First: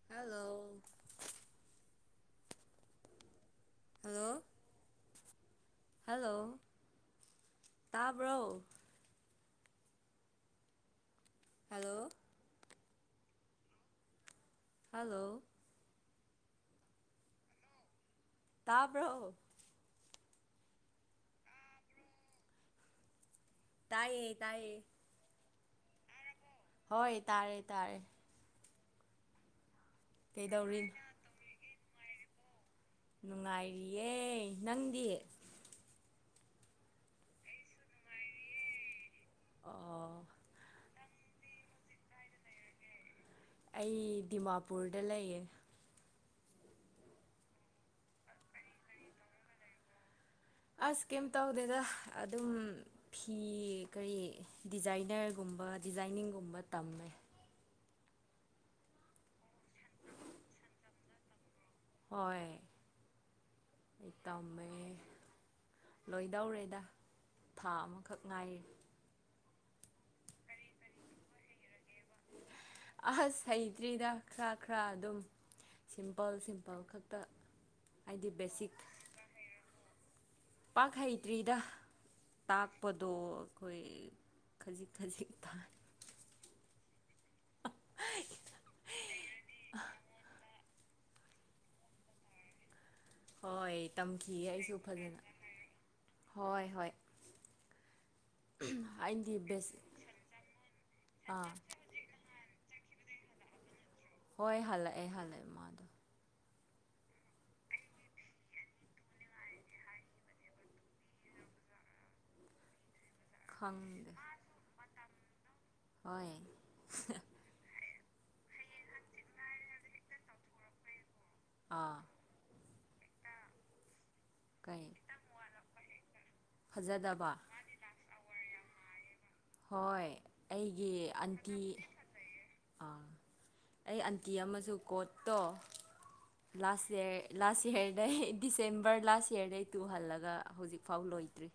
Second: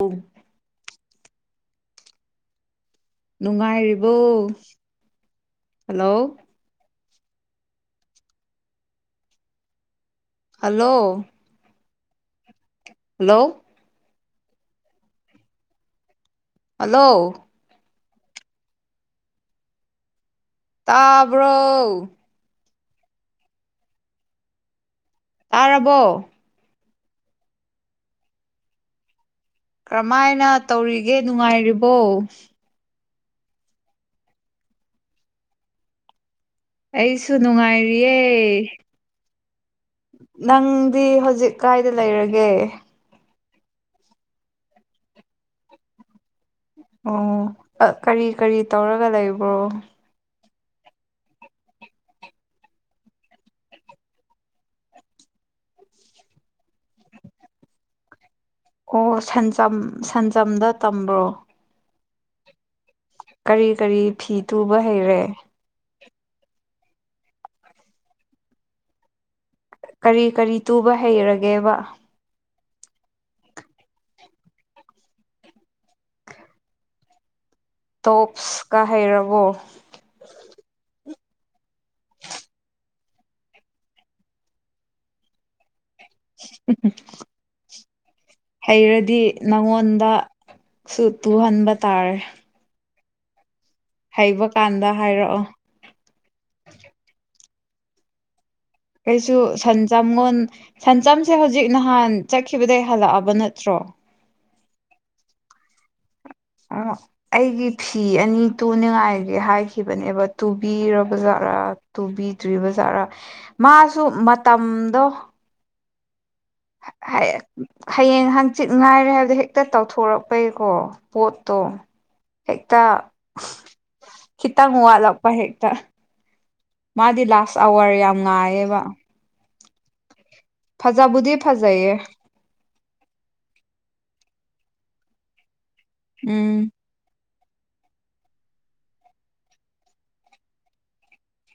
ꯎꯨꯝ hello ꯅꯨꯡꯉꯥꯏꯔꯤꯕꯣ hello hello ꯇꯥꯕ꯭ꯔꯣ hello hello hello hello hello ꯇꯥꯕ꯭ꯔꯣ ꯇꯥꯕ꯭ꯔꯣ ꯇꯥꯏꯌꯦ ꯇꯥꯏꯌꯦ ꯇꯥꯔꯕꯣ ꯍꯣꯏ ꯇꯥꯔꯦ ꯇꯥꯔꯦ ꯀꯔꯝꯥꯏꯅ ꯀꯩꯗꯧꯔꯤꯅꯣ ꯇꯧꯔꯤꯒꯦ ꯅꯨꯡꯉꯥꯏꯔꯤ ꯍ [unintelligible] ꯅꯨꯡꯉꯥꯏꯔꯤꯌꯦ ꯅꯪꯗꯤ ꯑꯩꯁꯨ ꯅꯨꯡꯉꯥꯏꯔꯤꯌꯦ ꯑ ꯅꯪꯗꯤ ꯍꯧꯖꯤꯛ ꯀꯥꯏꯗ ꯂꯩꯔꯒꯦ ꯑꯩ ꯗꯤꯃꯥꯄꯨꯔꯗ ꯂꯩꯌꯦ ꯑꯣ ꯀꯔꯤ ꯀꯔꯤ ꯇꯧꯔꯒ ꯂꯩꯕ꯭ꯔꯣ ꯑꯁ ꯀꯩꯝ ꯇꯧꯗꯦꯗ ꯑꯗꯨꯝ ꯐꯤ ꯀꯔꯤ ꯗꯤꯖꯥꯏꯅꯔꯒꯨꯝꯕ ꯗꯤꯖꯥꯏꯅꯤꯡꯒꯨꯝꯕ ꯇꯝꯃꯦ ꯑꯣ ꯁꯟꯖꯝ ꯁꯟꯖꯝꯗ ꯇꯝꯕ꯭ꯔꯣ ꯍꯣꯏ ꯀꯔꯤ ꯀꯔꯤ ꯑꯩ ꯐꯤ ꯇꯝꯃꯦ ꯇꯨꯕ ꯍꯩꯔꯦ ꯂꯣꯏꯗꯧꯔꯦꯗ ꯊꯥ ꯑꯃꯈꯛ ꯉꯥꯏꯔꯤ ꯀꯔꯤ ꯀꯔꯤ ꯇꯨꯕ ꯍꯩꯔꯒꯦꯕ ꯑꯁ ꯍꯩꯇ꯭ꯔꯤꯗ ꯈꯔ ꯈꯔ ꯑꯗꯨꯝ ꯁꯤꯝꯄꯜ ꯁꯤꯝꯄꯜ ꯈꯛꯇ ꯍꯥꯏꯗꯤ ꯕꯦꯁꯤꯛ ꯇꯣꯞꯁꯀ ꯍꯩꯔꯕꯣ ꯇ꯭ꯔꯤꯗ ꯇꯥꯛꯄꯗꯣ ꯑꯩꯈꯣꯏ ꯈꯖꯤꯛ ꯈꯖꯤꯛ ꯊꯥ ꯎꯝ ꯍꯩꯔꯗꯤ ꯅꯪꯉꯣꯟꯗ ꯁꯨ ꯇꯨꯍꯟꯕ ꯇꯥꯔꯦ ꯍꯣꯏ ꯍꯩꯕ ꯇꯝꯈꯤꯌꯦ ꯑꯩꯁꯨ ꯀꯥꯟꯗ ꯐꯖꯅ ꯍꯥꯏꯔꯛꯑꯣ ꯍꯣꯏ ꯍꯣꯏ ꯑꯩꯗꯤ ꯀꯩꯁꯨ ꯕꯦꯁ ꯁꯟꯆꯝꯒꯣꯟ ꯁꯟꯆꯝꯁꯦ ꯑꯥ ꯍꯧꯖꯤꯛ ꯅꯍꯥꯟ ꯆ ꯈꯤꯕꯗꯒꯤ ꯍꯜꯂꯛꯑꯕ ꯅꯠꯇ꯭ꯔꯣ ꯍꯣꯏ ꯍꯜꯂꯛꯑ ꯍꯜꯂꯛꯑ ꯑꯩꯒꯤ ꯐꯤ ꯑꯅꯤ ꯇꯨꯅꯤꯡꯉꯥꯏꯒꯤ ꯍꯥꯏꯈꯤꯕꯅꯦꯕ ꯇꯨꯕꯤꯔꯕꯖꯥꯔꯥ ꯇꯨꯕꯤꯗ꯭ꯔꯤꯕ ꯖꯥꯔꯥ ꯃꯥꯁꯨ ꯈꯪꯗꯦ ꯃꯇꯝꯗꯣ ꯍꯣꯏ ꯍꯥꯏ ꯍꯌꯦꯡ ꯍꯥꯡꯆꯤꯠ ꯉꯥꯏꯔꯦ ꯍꯥꯏꯕꯗꯣ ꯍꯦꯛꯇ ꯇꯧꯊꯣꯔꯛꯄꯩꯀꯣ ꯄꯣꯠꯇꯣ ꯑꯥ ꯍꯦꯛ ꯨ ꯇ ꯈꯤꯇꯪ ꯀꯩ ꯋꯥꯠꯂꯛꯄ ꯍꯦꯛꯇ ꯃꯥꯗꯤ ꯐꯖꯗꯕ ꯂꯥꯁ ꯑꯋꯥꯔ ꯌꯥꯝ ꯉꯥꯏꯌꯦꯕ ꯍꯣꯏ ꯑꯩꯒꯤ ꯐꯖꯥꯕꯨꯗꯤ ꯑꯟꯇꯤ ꯐꯖꯩ ꯌꯦ ꯑꯥ ꯑꯩ ꯑꯟꯇꯤ ꯑꯃꯁꯨ ꯀꯣꯠꯇꯣ ꯎꯝ ꯂꯥꯁ ꯏꯌꯥꯔ ꯂꯥꯁ ꯏꯌꯥꯔꯗꯩ ꯗꯤꯁꯦꯝꯕꯔ ꯂꯥꯁ ꯏꯌꯥꯔꯗꯩ ꯇꯨꯍꯜꯂꯒ ꯍꯧꯖꯤꯛꯐꯥꯎ ꯂꯣꯏꯗ꯭ꯔꯤ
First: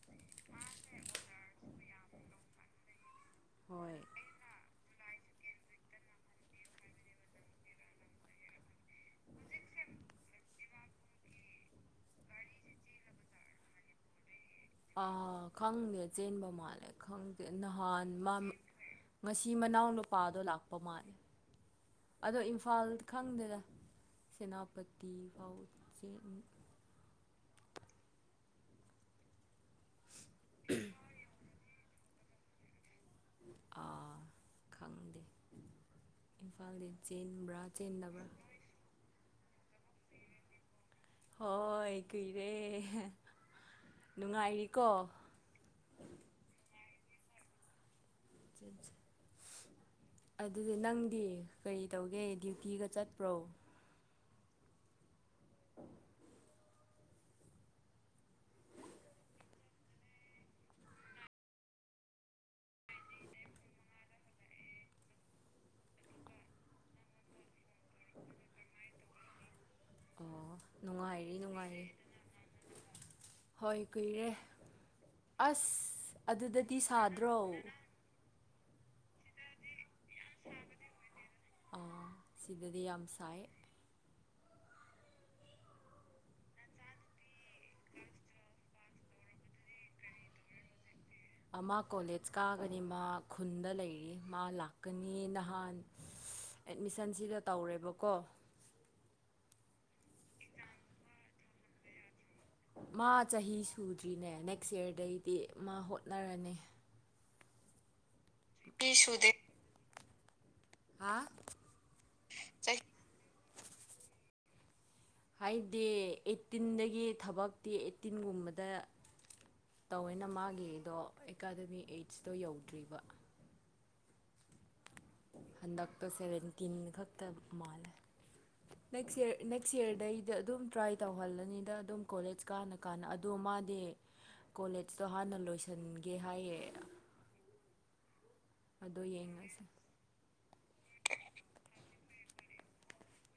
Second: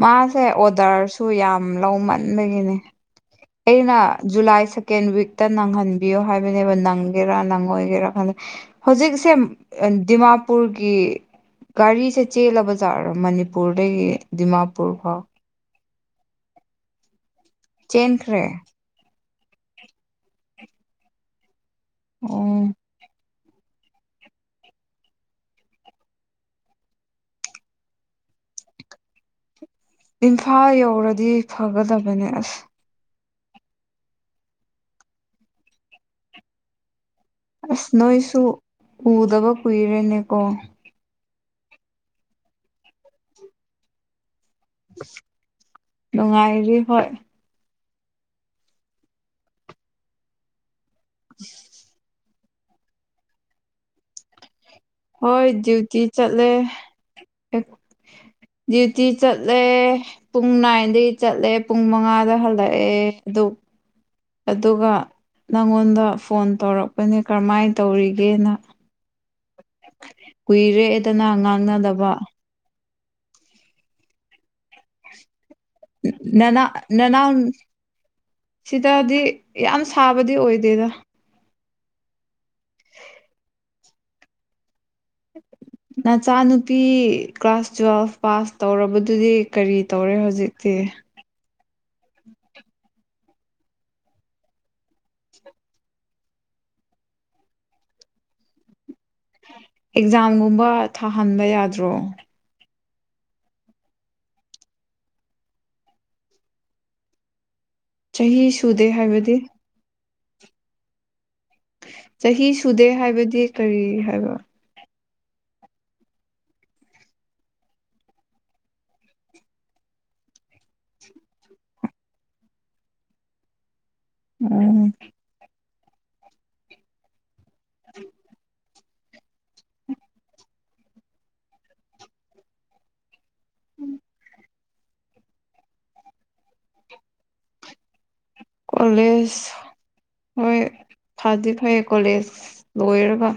ꯃꯥꯁꯦ ꯑꯣꯗꯔꯁꯨ ꯌꯥꯝ ꯂꯧꯃꯟꯕꯒꯤꯅꯦ ꯍꯣꯏ ꯑꯩꯅ ꯖꯨꯂꯥꯏ ꯁꯦꯀꯦꯟ ꯋꯤꯛ ꯈꯤꯇ ꯅꯪꯍꯟꯕꯤꯌꯣ ꯍꯥꯏꯕꯅꯦꯕ ꯅꯪꯒꯦꯔꯥ ꯅꯪꯉꯣꯏꯒꯦꯔꯥ ꯈ ꯍꯧꯖꯤꯛꯁꯦ ꯗꯤꯃꯥꯄꯨꯔꯒꯤ ꯒꯥꯔꯤꯁꯦ ꯆꯦꯜꯂꯕ ꯖꯥꯠꯔꯣ ꯃꯅꯤꯄꯨꯔꯗꯒꯤ ꯗꯤꯃꯥꯄꯨꯔ ꯑ ꯐꯥꯎ ꯈꯪꯗꯦ ꯆꯦꯟꯕ ꯃꯥꯜꯂꯦ ꯈꯪꯗꯦ ꯅꯍꯥꯟ ꯆꯦꯟꯈ꯭ꯔꯦ ꯃꯥꯃ ꯉꯁꯤ ꯃꯅꯥꯎ ꯅꯨꯄꯥꯗꯣ ꯂꯥꯛꯄ ꯃꯥꯜꯂꯦ ꯑꯗꯣ ꯑꯣ ꯏꯝꯐꯥꯜ ꯈꯪꯗꯦꯗ ꯁꯦꯅꯥꯄꯇꯤ ꯐꯥꯎ ꯆꯦ ꯏꯝꯐꯥꯜ ꯌꯧꯔꯗꯤ ꯐꯒꯗꯕꯅꯤ ꯑꯁ ꯑꯥ ꯈꯪꯗꯦ ꯏꯝꯐꯥꯜꯗꯤ ꯆꯦꯟꯕ꯭ꯔꯥ ꯑꯁ ꯆꯦꯟꯗꯕ꯭ꯔꯥ ꯅꯣꯏꯁꯨ ꯎꯗꯕ ꯀꯨꯏꯔꯦꯅꯦꯀꯣ ꯍꯣꯏ ꯀꯨꯏꯔꯦ ꯅꯨꯡꯉꯥꯏꯔꯤ ꯅꯨꯉꯥꯏꯔꯤ ꯍꯣꯏ [inaudible] ꯑꯗꯨ ꯑꯗꯨ ꯅꯪꯗꯤ ꯀꯔꯤ ꯇꯧꯒꯦ ꯐꯤꯒ ꯆꯠꯄ꯭ꯔꯣ ꯍꯣꯏ ꯗ꯭ꯌꯨꯇꯤ ꯆꯠꯂꯦ ꯗ꯭ꯌꯨꯇꯤ ꯆꯠꯂꯦ ꯄꯨꯡ ꯅꯥꯏꯟꯗꯒꯤ ꯆꯠꯂꯦ ꯄꯨꯡ ꯃꯉꯥꯗ ꯍꯜꯂꯛꯑꯦ ꯑꯗꯨ ꯑꯗꯨꯒ ꯅꯪꯉꯣꯟꯗ ꯐꯣꯟ ꯇꯧꯔꯛꯄꯅꯦ ꯀꯔꯝꯍꯥꯏꯅ ꯇꯧꯔꯤꯒꯦꯅ ꯑꯣ ꯀꯨꯏꯔꯦꯗꯅ ꯅꯨꯡꯉꯥꯏꯔꯤ ꯅꯨꯡꯉꯥꯏꯔꯤ ꯉꯥꯡꯅꯗꯕ ꯍꯣꯏ ꯀꯨꯏꯔꯦ ꯑꯁ ꯅꯅꯥ ꯑꯗꯨꯗꯗꯤ ꯅꯅꯥꯎ ꯁꯥꯗ꯭ꯔꯣ ꯁꯤꯗꯗꯤ ꯌꯥꯝ ꯁꯥꯕꯗꯤ ꯑꯣꯏꯗꯦꯗ ꯁꯤꯗꯗꯤ ꯌꯥꯝꯁꯥꯏ ꯅꯆꯥꯅꯨꯄꯤ ꯀ꯭ꯂꯥꯁ ꯇꯨꯋꯦꯜꯐ ꯄꯥꯁ ꯇꯧꯔꯕꯗꯨꯗꯤ ꯀꯔꯤ ꯇꯧꯔꯦ ꯍꯧꯖꯤꯛꯇꯤ ꯑꯃ ꯀꯣꯂꯦꯖ ꯀꯥꯒꯅꯤ ꯃꯥ ꯈꯨꯟꯗ ꯂꯩꯔꯤ ꯃꯥ ꯂꯥꯛꯀꯅꯤ ꯅꯍꯥꯟ ꯑꯦꯠꯃꯤꯁꯟꯁꯤꯗ ꯇꯧꯔꯦꯕꯀꯣ ꯑꯦꯛꯖꯥꯝꯒꯨꯝꯕ ꯊꯥꯍꯟꯕ ꯌꯥꯗ꯭ꯔꯣ ꯃꯥ ꯆꯍꯤ ꯁꯨꯗ꯭ꯔꯤꯅꯦ ꯅꯦꯛꯁ ꯏꯌꯥꯔꯗꯩꯗꯤ ꯃꯥ ꯍꯣꯠꯅꯔꯅꯤ ꯆꯍꯤ ꯁꯨꯗꯦ ꯍꯥꯏꯕꯗꯤ ꯍꯥꯥ ꯆꯍꯤ ꯁꯨꯗꯦ ꯍꯥꯏꯕꯗꯤ ꯀꯔꯤ ꯍꯥꯏꯕ ꯍꯥꯏꯗꯤ ꯑꯩꯠꯇꯤꯟꯗꯒꯤ ꯊꯕꯛꯇꯤ ꯑꯩꯠꯇꯤꯟꯒꯨꯝꯕꯗ ꯇꯧꯋꯦꯅ ꯃꯥꯒꯤꯗꯣ ꯑꯦꯀꯥꯗꯃꯤꯛ ꯑꯩꯠꯁꯇꯣ ꯌꯧꯗ꯭ꯔꯤꯕ ꯎꯝ ꯍꯟꯗꯛꯇꯣ ꯁꯕꯦꯟꯇꯤꯟ ꯈꯛꯇ [inaudible] ꯅꯦꯛꯁꯔ ꯅꯦꯛꯁ ꯌꯔꯗꯩꯗꯤ ꯑꯗꯨꯝ ꯇ꯭ꯔꯥꯏ ꯇꯧꯍꯜꯂꯅꯤꯗ ꯑꯗꯨꯝ ꯀꯣꯂꯦꯖ ꯀꯥꯟꯅ ꯀꯥꯟꯅ ꯗꯣꯃꯥꯗꯤ ꯀꯣꯂꯦꯖꯇꯣ ꯍꯥꯟꯅ ꯂꯣꯏꯁꯟꯒꯦ ꯍꯥꯏꯌꯦ ꯑꯗꯣ ꯌꯦꯡꯉꯁꯦ ꯀꯣꯂꯦꯖ ꯍꯣꯏ ꯐꯗꯤ ꯐꯩ ꯀꯣꯂꯦꯖ ꯂꯣꯏꯔꯒ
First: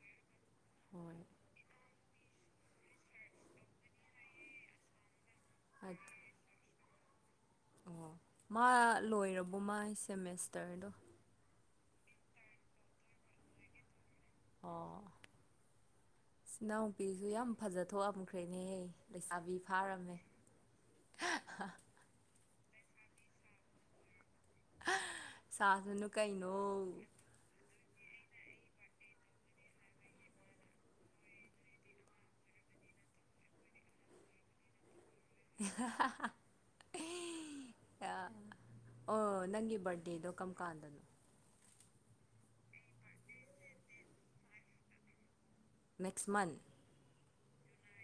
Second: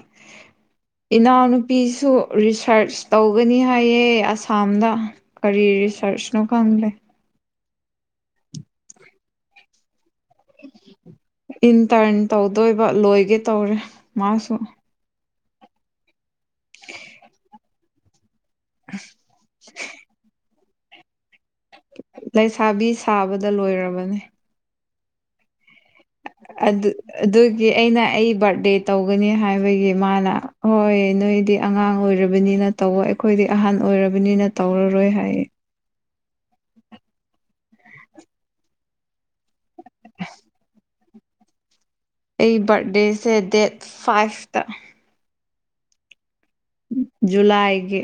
ꯍꯣꯏ ꯏꯅꯥꯎꯅꯨꯄꯤ ꯁꯨ ꯔꯤꯁꯔꯁ ꯇꯧꯒꯅꯤ ꯍꯥꯏꯌꯦ ꯑꯁꯥꯝꯗ ꯀꯔꯤ ꯔꯤꯁꯔꯁꯅꯣ ꯈꯪꯗꯦ ꯑꯣ ꯃꯥ ꯂꯣꯏꯔꯕꯣ ꯃꯥꯥꯏ ꯁꯦꯃꯦꯁꯇꯔꯗꯣ ꯏꯟꯇꯔꯟ ꯇꯧꯗꯣꯏꯕ ꯂꯣꯏꯒꯦ ꯇꯧꯔꯦ ꯃꯥꯁꯨꯝ ꯑꯣ ꯏꯅꯥꯎꯄꯤꯁꯨ ꯌꯥꯝ ꯐꯖꯊꯣꯛ ꯑꯝꯈ꯭ꯔꯦ ꯈꯦꯅꯦꯍ ꯂꯩꯁꯥꯕꯤ ꯐꯥꯔꯝꯃꯦ ꯂꯩꯁꯥꯕꯤ ꯁꯥꯕꯗ ꯂꯣꯏꯔꯕꯅꯦ ꯁꯥꯁꯅꯨ ꯀꯩꯅꯣ ꯑꯗꯨ ꯑꯗꯨꯒꯤ ꯑꯩꯅ ꯑꯩ ꯕꯥꯔꯗꯦ ꯇꯧꯒꯅꯤ ꯍꯥꯏꯕꯒꯤ ꯃꯥꯅ ꯍꯣꯏ ꯅꯣꯏꯗꯤ ꯑꯉꯥꯡ ꯑꯣꯏꯔꯕꯅꯤꯅ ꯇꯧꯕ ꯑꯩꯈꯣꯏꯗꯤ ꯑꯍꯟ ꯑꯣꯏꯔꯕꯅꯤꯅ ꯇꯧꯔꯔꯣꯏ ꯍꯥꯏ ꯑ ꯑ ꯑꯣ ꯅꯪꯒꯤ ꯕꯠꯗꯦꯗꯣ ꯀꯝ ꯀꯥꯟ ꯗꯅꯣ ꯑꯩ ꯕꯥꯔꯗꯦꯁꯦ ꯗꯦꯠ ꯐꯥꯏꯚꯇ ꯃꯦꯛꯁꯃꯟ ꯖꯨꯂꯥꯏꯒꯤ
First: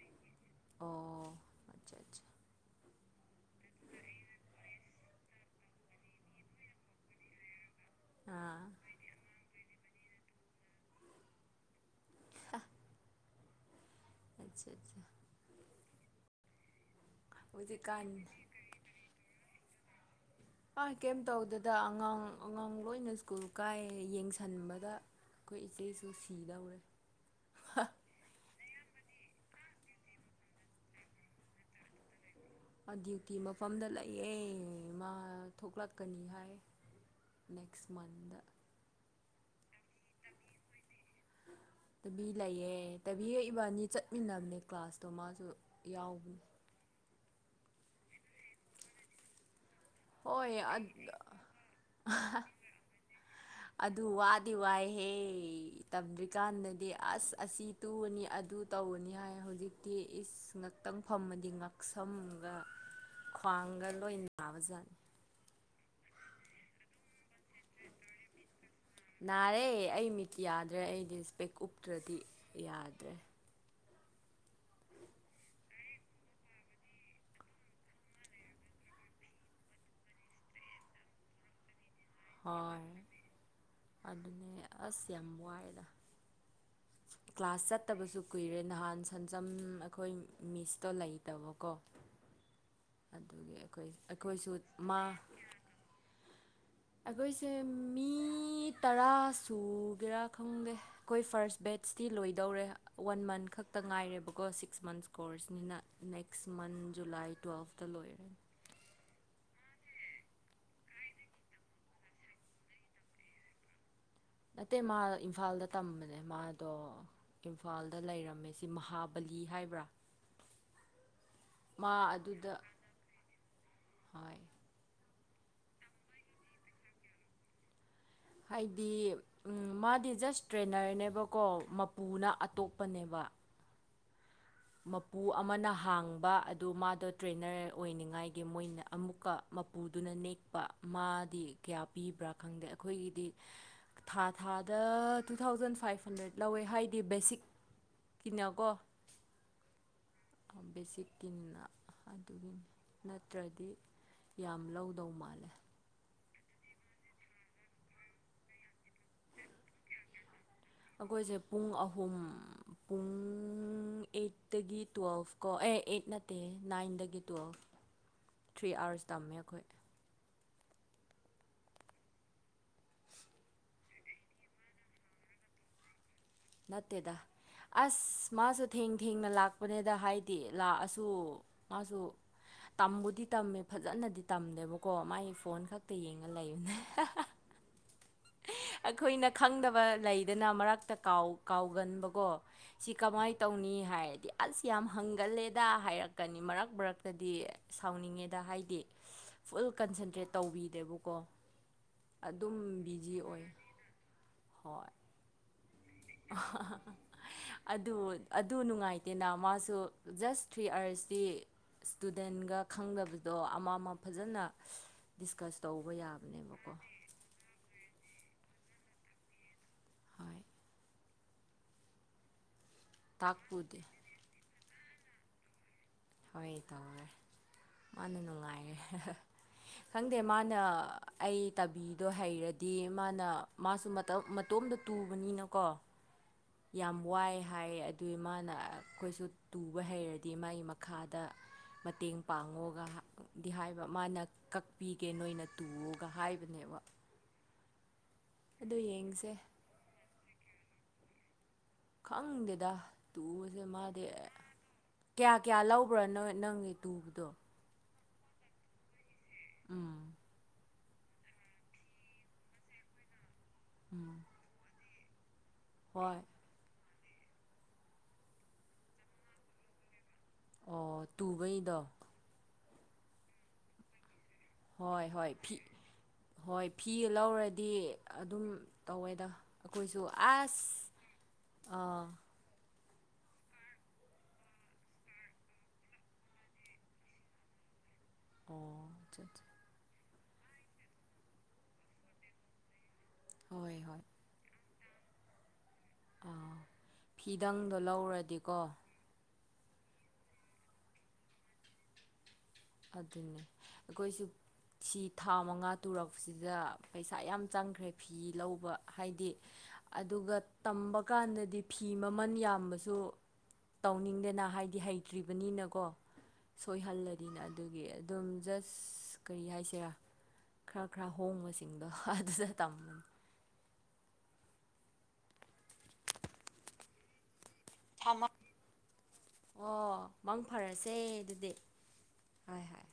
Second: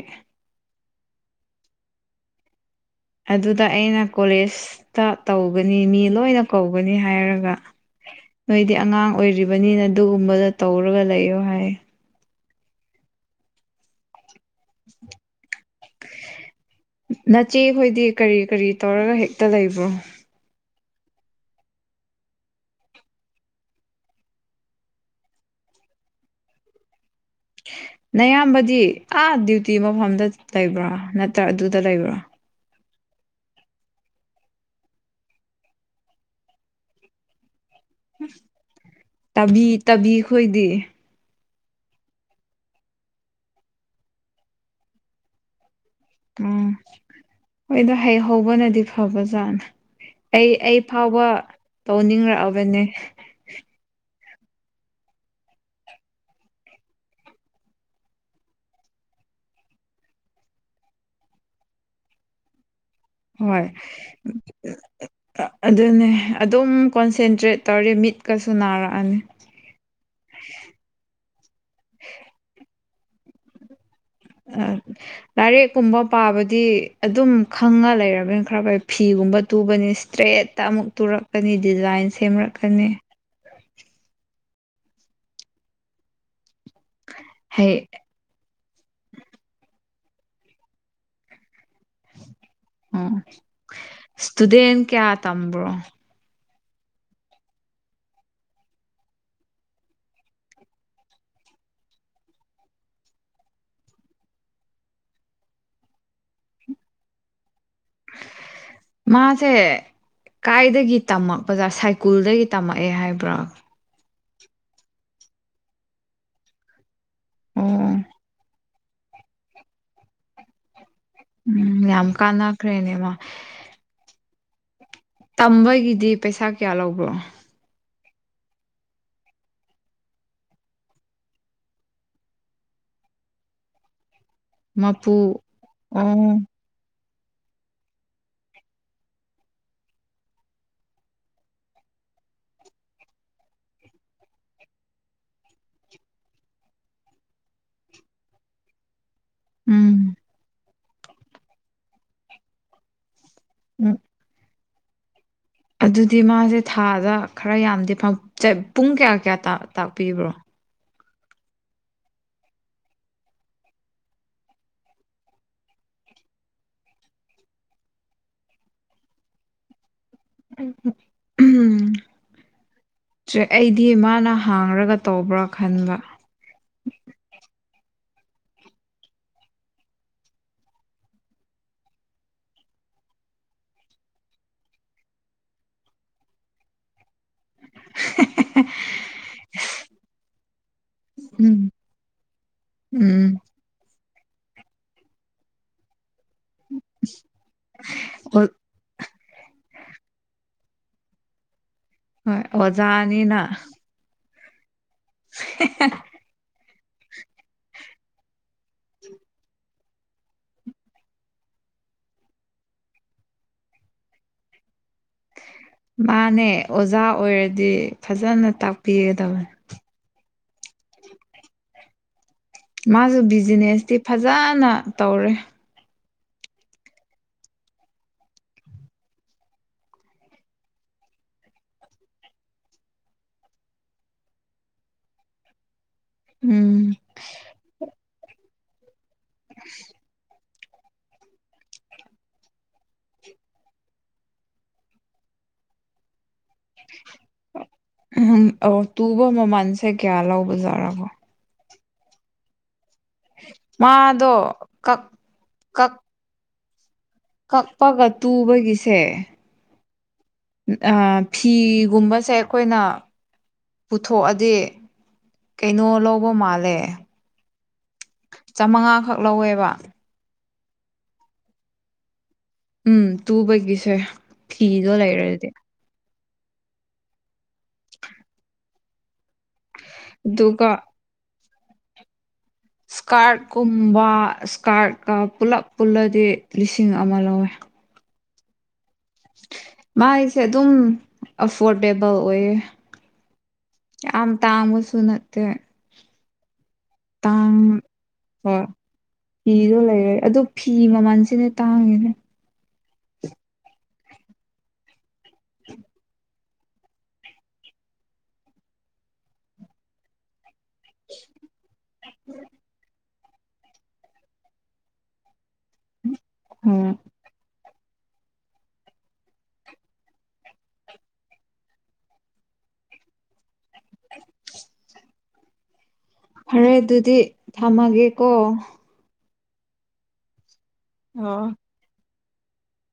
ꯑꯣ ꯑꯆꯥ ꯑꯠꯆꯥ ꯑꯗꯨꯗ ꯑꯩꯅ ꯀꯣꯂꯦꯖꯇ ꯇꯧꯒꯅꯤ ꯃꯤ ꯂꯣꯏꯅ ꯀꯧꯒꯅꯤ ꯍꯥꯏꯔꯒ ꯑꯥ ꯅꯣꯏꯗꯤ ꯑꯉꯥꯡ ꯑꯣꯏꯔꯤꯕꯅꯤꯅ ꯑꯗꯨꯒꯨꯝꯕꯗ ꯇꯧꯔꯒ ꯂꯩꯌꯣ ꯍꯥꯏ ꯑꯆꯥ ꯑꯆꯥ ꯅꯆꯦ ꯍꯣꯏꯗꯤ ꯀꯔꯤ ꯀꯔꯤ ꯇꯧꯔꯒ ꯍꯦꯛ ꯇ ꯂꯩꯕ꯭ꯔꯣ ꯑ ꯀꯩꯝ ꯇꯧꯗꯦꯗ ꯑꯉꯥꯡ ꯑꯉꯥꯡ ꯂꯣꯏꯅ ꯁ꯭ꯀꯨꯜ ꯀꯥꯏ ꯌꯦꯡꯁꯤꯟꯕꯗ ꯑꯩꯈꯣꯏ ꯏꯆꯦꯁꯨ ꯁꯤꯗꯧꯔꯦ ꯅꯌꯥꯝꯕꯗꯤ ꯑꯥ ꯗ꯭ꯌꯨꯇꯤ ꯃꯐꯝꯗ ꯂꯩꯕ꯭ꯔꯥ ꯅꯠꯇ꯭ꯔꯥ ꯑꯗꯨꯗ ꯂꯩꯕ꯭ꯔꯥ ꯗ꯭ꯌꯨꯇꯤ ꯃꯐꯝꯗ ꯂꯩꯑ ꯃꯥ ꯊꯣꯛꯂꯛꯀꯅꯤ ꯍꯥꯏ ꯅꯦꯛꯁ ꯃꯟꯗ ꯇꯕꯤ ꯇꯕꯤꯈꯣꯏꯗꯤ ꯇꯕꯤ ꯂꯩꯑꯦ ꯇꯕꯤꯒ ꯏꯕꯅꯤ ꯆꯠꯃꯤꯟꯅꯕꯅꯦ ꯀ꯭ꯂꯥꯁꯇꯣ ꯃꯥꯁꯨ ꯌꯥꯎꯕꯅꯤ ꯎꯝ ꯍꯣꯏꯗꯣ ꯍꯩ ꯍꯧꯕꯅꯗꯤ ꯐꯕꯖꯥꯠꯅ ꯑꯩ ꯍꯣꯏ ꯑꯩ ꯐꯥꯎꯕ ꯇꯧꯅꯤꯡꯂꯛꯑꯕꯅꯦ ꯗꯤ ꯋꯥꯏꯍꯦ ꯇꯝꯗ꯭ꯔꯤꯀꯥꯟꯗꯗꯤ ꯑꯁ ꯑꯁꯤ ꯇꯨꯕꯅꯤ ꯑꯗꯨ ꯇꯧꯅꯤ ꯍꯥꯏ ꯍꯧꯖꯤꯛꯇꯤ ꯏꯁ ꯉꯥꯛꯇꯪ ꯐꯝꯃꯗꯤ ꯉꯥꯛꯁꯝꯒ ꯍꯣꯏ ꯑꯗꯨꯅꯦ ꯑꯗꯨꯝ ꯀꯣꯟꯁꯦꯟꯇ꯭ꯔꯦꯠ ꯇꯧꯔꯦ ꯃꯤꯠꯀꯁꯨ ꯅꯥꯔꯛꯑꯅꯤ ꯅꯥꯔꯦ ꯑꯩ ꯃꯤꯠ ꯌꯥꯗ꯭ꯔꯦ ꯑꯩꯗꯤꯁꯄꯦꯛ ꯎꯞꯇ꯭ꯔꯗꯤ ꯌꯥꯗ꯭ꯔꯦ ꯇ꯭ꯔꯦ ꯂꯥꯏꯔꯤꯛꯀꯨꯝꯕ ꯄꯥꯕꯗꯤ ꯑꯗꯨꯝ ꯈꯪꯉ ꯂꯩꯔꯕꯅꯤꯅ ꯈꯔ ꯐꯩ ꯐꯤꯒꯨꯝꯕ ꯇꯨꯕꯅꯤ ꯏꯁꯇ꯭ꯔꯦꯠꯇ ꯑꯃꯨꯛ ꯇꯨꯔꯛꯀꯅꯤ ꯗꯤꯖꯥꯏꯟ ꯍꯣꯏ ꯁꯦꯝꯔꯛꯀꯅꯤ ꯑꯗꯨꯅꯦ ꯑꯁ ꯌꯥꯝ ꯋꯥꯏꯗ ꯀ꯭ꯂꯥꯁ ꯍꯩ ꯆꯠꯇꯕꯁꯨ ꯀꯨꯏꯔꯦ ꯅꯍꯥꯟ ꯁꯦꯟꯖꯝ ꯑꯩꯈꯣꯏ ꯃꯤꯁꯇꯣ ꯂꯩꯇꯕꯀꯣ ꯑꯣ ꯑꯗꯨꯒꯤ ꯑꯩꯈꯣꯏ ꯑꯩꯈꯣꯏꯁꯨ ꯏꯁꯇꯨꯗꯦꯟ ꯃꯥ ꯀꯌꯥ ꯇꯝꯕ꯭ꯔꯣ ꯑꯩꯈꯣꯏꯁꯦ ꯃꯤ ꯇꯔꯥ ꯁꯨꯒꯦꯔꯥ ꯈꯪꯗꯦ ꯑꯩꯈꯣꯏ ꯐꯥꯔꯁ ꯕꯦꯠꯁꯇꯤ ꯂꯣꯏꯗꯧꯔꯦ ꯋꯥꯟ ꯃꯟꯠ ꯈꯛꯇ ꯉꯥꯏꯔꯦꯕꯀꯣ ꯁꯤꯛꯁ ꯃꯟꯁ ꯀꯣꯔꯁꯅꯤꯅ ꯅꯦꯛꯁ ꯃꯟꯠ ꯖꯨꯂꯥꯏ ꯇꯨꯋꯦꯜꯐꯇ ꯂꯣꯏꯔꯦ ꯃꯥꯁꯦ ꯀꯥꯏꯗꯒꯤ ꯇꯝꯃꯛꯄꯗꯥ ꯁꯥꯏꯀꯨꯜꯗꯒꯤ ꯇꯝꯃꯛꯑꯦ ꯍꯥꯏꯕ꯭ꯔꯥ ꯅꯠꯇꯦ ꯃꯥ ꯏꯝꯐꯥꯜꯗ ꯇꯝꯕꯅꯦ ꯃꯥꯗꯣ ꯑꯣ ꯏꯝꯐꯥꯜꯗ ꯂꯩꯔꯝꯃꯤꯁꯦ ꯁꯤ ꯃꯍꯥꯕꯂꯤ ꯍꯥꯏꯕ꯭ꯔꯥ ꯎꯝ ꯃꯥ ꯌꯥꯝꯝ ꯑꯗꯨꯗ ꯀꯥꯟꯅꯈ꯭ꯔꯦꯅꯦꯃ ꯍꯣꯏ ꯇꯝꯕꯒꯤꯗꯤ ꯄꯩꯁꯥ ꯀꯌꯥ ꯂꯧꯕ꯭ꯔꯣ ꯍꯥꯏꯗꯤ ꯃꯥꯗꯤ ꯖꯁ ꯇ꯭ꯔꯦꯅꯔꯅꯦꯕꯀꯣ ꯃꯄꯨꯅ ꯑꯇꯣꯞꯄꯅꯦꯕ ꯃꯄꯨ ꯑꯃꯅ ꯑꯣ ꯍꯥꯡꯕ ꯑꯗꯨ ꯃꯥꯗꯣ ꯇ꯭ꯔꯦꯅꯔ ꯑꯣꯏꯅꯤꯡꯉꯥꯏꯒꯤ ꯃꯣꯏꯅ ꯑꯃꯨꯛ ꯎꯝ ꯕꯦꯁꯤꯛꯀꯤꯅꯤꯅ ꯑꯗꯨꯒꯤ ꯇ꯭ꯔꯗꯤ ꯎꯝ ꯌꯥꯝ ꯂꯧꯗꯧ ꯃꯥꯜꯂꯦ ꯑꯗꯨꯗꯤ ꯃꯥꯁꯦ ꯊꯥꯗ ꯈꯔ ꯌꯥꯝꯗꯤ ꯄꯨꯡ ꯀꯌꯥ ꯀꯌꯥ ꯇꯥꯛꯄꯤꯕ꯭ꯔꯣ ꯑꯩꯈꯣꯏꯁꯦ ꯄꯨꯡ ꯑꯍꯨꯝ ꯄꯨꯡ ꯑꯩꯠꯇꯒꯤ ꯇ꯭ꯋꯦꯜꯐ ꯎꯝ ꯑꯩꯗꯤ ꯃꯥꯅ ꯍꯥꯡꯔꯒ ꯇꯧꯕ꯭ꯔꯥ ꯈꯟꯕ ꯅꯠꯇꯦꯗ ꯑꯁ ꯃꯥꯁꯨ ꯊꯦꯡ ꯊꯦꯡꯅ ꯂꯥꯛꯄꯅꯦꯗ ꯍꯥꯏꯗꯤ ꯂꯥꯛꯑꯁꯨ ꯃꯥꯁꯨ ꯇꯝꯕꯨꯗꯤ ꯇꯝꯃꯦ ꯐꯖꯅꯗꯤ ꯇꯝꯗꯦꯕꯀꯣ ꯃꯥꯒꯤ ꯐꯣꯟ ꯈꯛꯇ ꯌꯦꯡꯉ ꯂꯩꯕꯅꯦ ꯑꯩꯈꯣꯏꯅ ꯈꯪꯗꯕ ꯂꯩꯗꯅ ꯃꯔꯛ ꯀꯥꯎ ꯎꯝ ꯀꯥꯎꯒꯟꯕꯀꯣ ꯁꯤ ꯎꯝ ꯀꯃꯥꯏꯅ ꯇꯧꯅꯤ ꯍꯥꯏꯔꯗꯤ ꯑꯁ ꯌꯥꯝ ꯍꯪꯒꯜꯂꯦꯗ ꯍꯥꯏꯔꯛ ꯀꯅꯤ ꯃꯔꯛ ꯃꯔꯛꯇꯗꯤ ꯁꯥꯎꯅꯤꯡꯉꯦꯗ ꯑꯣ- ꯍꯥꯏꯗꯤ ꯐꯨꯜ ꯀꯟꯁꯦꯟꯇ꯭ꯔꯦꯠ ꯇꯧꯕꯤ ꯗꯦꯕꯀꯣ ꯍꯣꯏ ꯑꯣꯖꯥ ꯑꯅꯤ ꯅꯥ ꯍꯣꯏ [inaudible] ꯑꯗꯨ ꯑꯗꯨ ꯅꯨꯡꯉꯥꯏꯇꯦꯅ ꯃꯥꯁꯨ ꯖꯁ ꯊ꯭ꯔꯤ ꯑꯥꯔꯁꯇꯤ ꯏꯁꯇꯨꯗꯦꯟꯒ ꯈꯪꯗꯕꯗꯣ ꯑꯃ ꯑꯃ ꯐꯖꯅ ꯗꯤꯁꯀꯁ ꯇꯧꯕ ꯃꯥꯅꯦ ꯌꯥꯕꯅꯦꯕꯀꯣ ꯑꯣꯖꯥ ꯑꯣꯏꯔꯗꯤ ꯐꯖꯅ ꯇꯥꯛꯄꯤꯒꯗꯕꯅꯤ ꯍꯣꯏ [inaudible] ꯃꯥꯁꯨ ꯇꯥꯛꯄꯨꯗꯦ ꯕꯤꯖꯤꯅꯦꯁꯇꯤ ꯐꯖꯅ ꯇꯧꯔꯦ ꯍꯣꯏ ꯇꯧꯔꯦ ꯃꯥꯅ ꯅꯨꯡꯉꯥꯏꯔꯦ ꯈꯪꯗꯦ ꯃꯥꯅ ꯑꯩ ꯇꯕꯤꯗꯣ ꯍꯩꯔꯗꯤ ꯃꯥꯅ ꯃꯥꯁꯨ ꯃꯇꯣꯝꯗ ꯇꯨꯕꯅꯤꯅꯀꯣ ꯎꯝ ꯌꯥꯝ ꯋꯥꯏ ꯍꯥꯏ ꯑꯗꯨꯏ ꯃꯥꯅ꯫ ꯑꯩꯈꯣꯏꯁꯨ꯫ ꯇꯨꯕ ꯍꯩꯔꯗꯤ ꯃꯥꯏ꯫ ꯈꯥꯗ ꯃꯇꯦꯡ ꯄꯥꯡꯉꯣꯒꯗꯤ ꯍꯥꯏꯕ ꯃꯥꯅ ꯀꯛꯄꯤꯒꯦ ꯅꯣꯏꯅ ꯇꯨꯑꯣꯒ ꯍꯥꯏꯕ꯫ ꯑꯗꯨꯅꯦꯕ꯫ ꯎꯝ ꯑꯣ ꯇꯨꯕ ꯃꯃꯟꯁꯦ ꯀꯌꯥ ꯂꯧꯕꯖꯥꯔꯀꯣ꯫ ꯈꯪꯗꯦꯗ꯫ ꯇꯨꯕꯁꯦ ꯃꯥꯗꯤ ꯃꯥꯗꯣ ꯀꯛ ꯀꯌꯥ ꯀꯌꯥ ꯀꯛ ꯂꯧꯕ꯭ꯔꯣ ꯅꯪꯒꯤ ꯇꯨꯕꯗꯣ ꯀꯛꯄꯒ꯫ ꯇꯨꯕꯒꯤꯁꯦ꯫ ꯎꯝ꯫ ꯑ ꯐꯤꯒꯨꯝꯕꯁꯦ ꯑꯩꯈꯣꯏꯅ꯫ ꯄꯨꯊꯣꯛꯑꯗꯤ꯫ ꯀꯩꯅꯣ ꯍꯣꯏ ꯂꯧꯕ ꯃꯥꯜꯂꯦ꯫ ꯆꯝꯃꯉꯥ ꯈꯛ ꯂꯧꯋꯦꯕ꯫ ꯑꯣ ꯇꯨꯕꯩꯗꯣ꯫ ꯎꯝ ꯇꯨꯕꯒꯤꯁꯦ꯫ ꯐꯤꯗꯣ ꯍꯣꯏ ꯍꯣꯏ ꯂꯩꯔꯗ꯫ ꯐꯤ ꯍꯣꯏ ꯐꯤ ꯂꯧꯔꯗꯤ ꯑꯗꯨꯝ ꯇꯧꯋꯦꯗ꯫ ꯑꯩꯈꯣꯏꯁꯨ ꯑꯁ꯫ ꯑꯗꯨꯒ ꯑꯥ꯫ ꯏꯁꯀꯥꯔꯠꯀꯨꯝꯕ ꯏꯁꯀꯥꯔꯠꯀ ꯄꯨꯂꯞ ꯄꯨꯜꯂꯗꯤ ꯂꯤꯁꯤꯡ ꯑꯃ ꯂꯧꯋꯦ꯫ ꯑꯣ [unintelligible] ꯃꯥꯏꯁꯦ ꯑꯗꯨꯝ ꯑꯐꯣꯔꯗꯦꯕꯜ ꯑꯣꯏꯌꯦ꯫ ꯍꯣꯏ ꯍꯣꯏ ꯌꯥꯝ ꯇꯥꯡꯕꯁꯨ ꯁꯨꯅꯠꯇꯦ꯫ ꯑꯥ꯫ ꯐꯤꯗꯪꯗꯣ ꯂꯧꯔꯗꯤꯀꯣ꯫ ꯍꯣꯏ ꯐꯤꯗꯣ ꯂꯩꯔꯦ ꯑꯗꯨ ꯐꯤ ꯃꯃꯜꯁꯤꯅꯦ ꯇꯥꯡꯉꯤꯁꯦ꯫ ꯑꯗꯨꯅꯦ ꯑꯩꯈꯣꯏꯁꯨ ꯁꯤ ꯊꯥ ꯃꯉꯥ ꯇꯨꯔꯛꯁꯤꯗ ꯄꯩꯁꯥ ꯌꯥꯝ ꯆꯪꯈ꯭ꯔꯦ ꯐꯤ ꯂꯧꯕ ꯍꯥꯏꯗꯤ ꯑꯗꯨꯒ꯫ ꯇꯝꯕ ꯀꯥꯟꯗꯗꯤ ꯐꯤ ꯃꯃꯜ ꯌꯥꯝꯕꯁꯨ꯫ ꯇꯧꯅꯤꯡꯗꯦꯅ ꯍꯥꯏꯗꯤ ꯍꯩꯇ꯭ꯔꯤꯕꯅꯤꯅ꯫ ꯀꯣ ꯍꯣꯏ ꯁꯣꯏꯍꯜꯂꯗꯤꯅ꯫ ꯑꯗꯨꯒꯤ ꯑꯗꯨꯝ ꯖꯁ ꯀꯔꯤ ꯍꯥꯏꯁꯤꯔꯥ ꯈꯔ ꯈꯔ ꯍꯣꯡꯕꯁꯤꯡꯗꯣ ꯑꯗꯨꯗ ꯇꯝꯕꯅꯤ꯫ [inaudible] ꯐꯔꯦ ꯑꯗꯨꯗꯤ꯫ ꯊꯝꯃꯒꯦ ꯊꯝꯃꯣ ꯀꯣ ꯑꯣ ꯃꯪ ꯐꯔꯁꯦ ꯑꯗꯨꯗꯤ ꯍꯣꯏ ꯍꯣꯏ